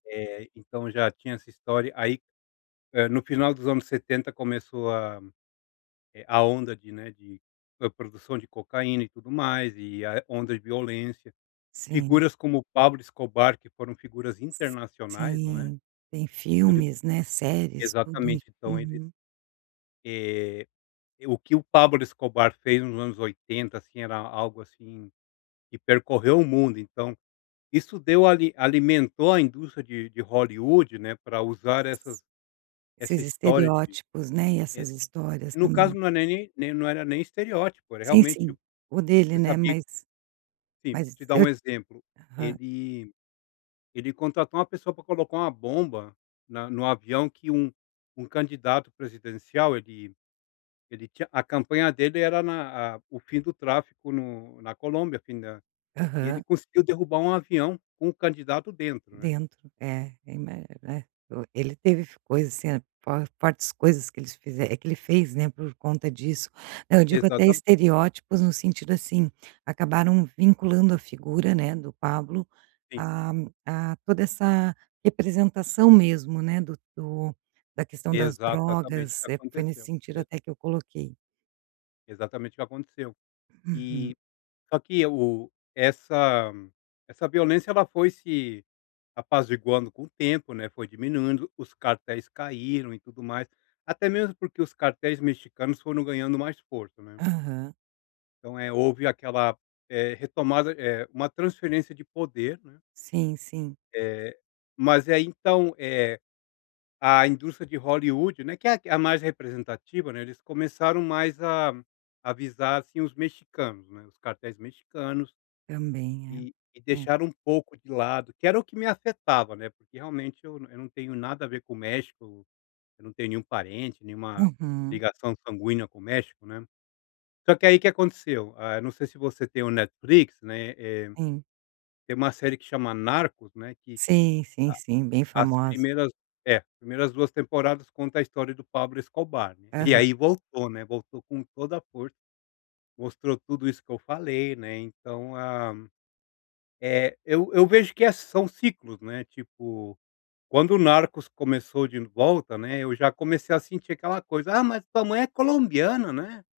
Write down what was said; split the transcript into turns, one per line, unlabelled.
É, então já tinha essa história aí, eh, no final dos anos 70 começou a a onda de, né, de produção de cocaína e tudo mais e a onda de violência.
Sim.
Figuras como o Pablo Escobar que foram figuras
S
internacionais não é.
sim, tem
Ele,
filmes, né, séries, tudo.
exatamente então eles.
Uhum.
E, o que o Pablo Escobar fez nos anos 80 assim era algo assim que percorreu o mundo então, isso deu ali alimentou a indústria de de Hollywood, né, para usar essas essa
Esses
história de,
estereótipos né, e
e,
essas histórias
e no caso
também.
não é nem nem não era nem estereótipo era
Sim,
realmente,
sim, o dele
você
né
sabia
mas
assim,
mas
te dar
eu
um exemplo,
Aham.
ele ele contratou uma pessoa para colocar uma bomba na no avião que um um candidato presidencial ele ele tinha a campanha dele era na a o fim do tráfico no na Colômbia, o fim da e ele
Aham.
conseguiu derrubar um avião com o candidato dentro, né.
Dentro, é, eu ima né. Ele teve coisas assim, fortes coisas que eles que ele fez, né, por conta disso. Não, eu digo até
Exatamente.
estereótipos no sentido assim, acabaram vinculando a figura, né, do Pablo,
Sim.
a a toda essa representação mesmo, né, do do da questão das
Exatamente o que
drogas, é, foi nesse
aconteceu.
sentido
Exa
até que eu coloquei.
Exatamente o que aconteceu.
Uhum.
E, só que o essa essa violência ela foi se apaziguando com o tempo, né, foi diminuindo os cartéis caíram e tudo mais, até mesmo porque os cartéis mexicanos foram ganhando mais força, né.
Aham.
Então é houve aquela, eh, retomada uma transferência de poder, né.
Sim, sim.
Eh. Mas aí então, eh, a indústria de Hollywood, né, que é a mais representativa, né, eles começaram mais a a visar assim os mexicanos, né, os cartéis mexicanos,
Também
e e
é, é.
deixaram um pouco de lado que era o que me afetava, né, realmente eu eu não tenho nada a ver com o México, né, eu não tenho nenhum parente, nenhuma
Uhum.
ligação sanguínea com o México, né. Porque aí o que aconteceu, eu não sei se você tem o Netflix, né, eh,
Sim.
tem uma série que chama Narcos, né, que,
Sim, sim,
a
sim, bem
as
famoso.
primeiras, é, primeiras 2 temporadas conta a história do Pablo Escobar, e
Aham.
aí voltou, né, voltou com toda a força, mostrou tudo isso que eu falei, né, então a, eh, eu eu vejo que são ciclos, né, tipo, quando o Narcos começou de volta, né, eu já comecei a sentir aquela coisa, ah, mas tua mãe é colombiana, né.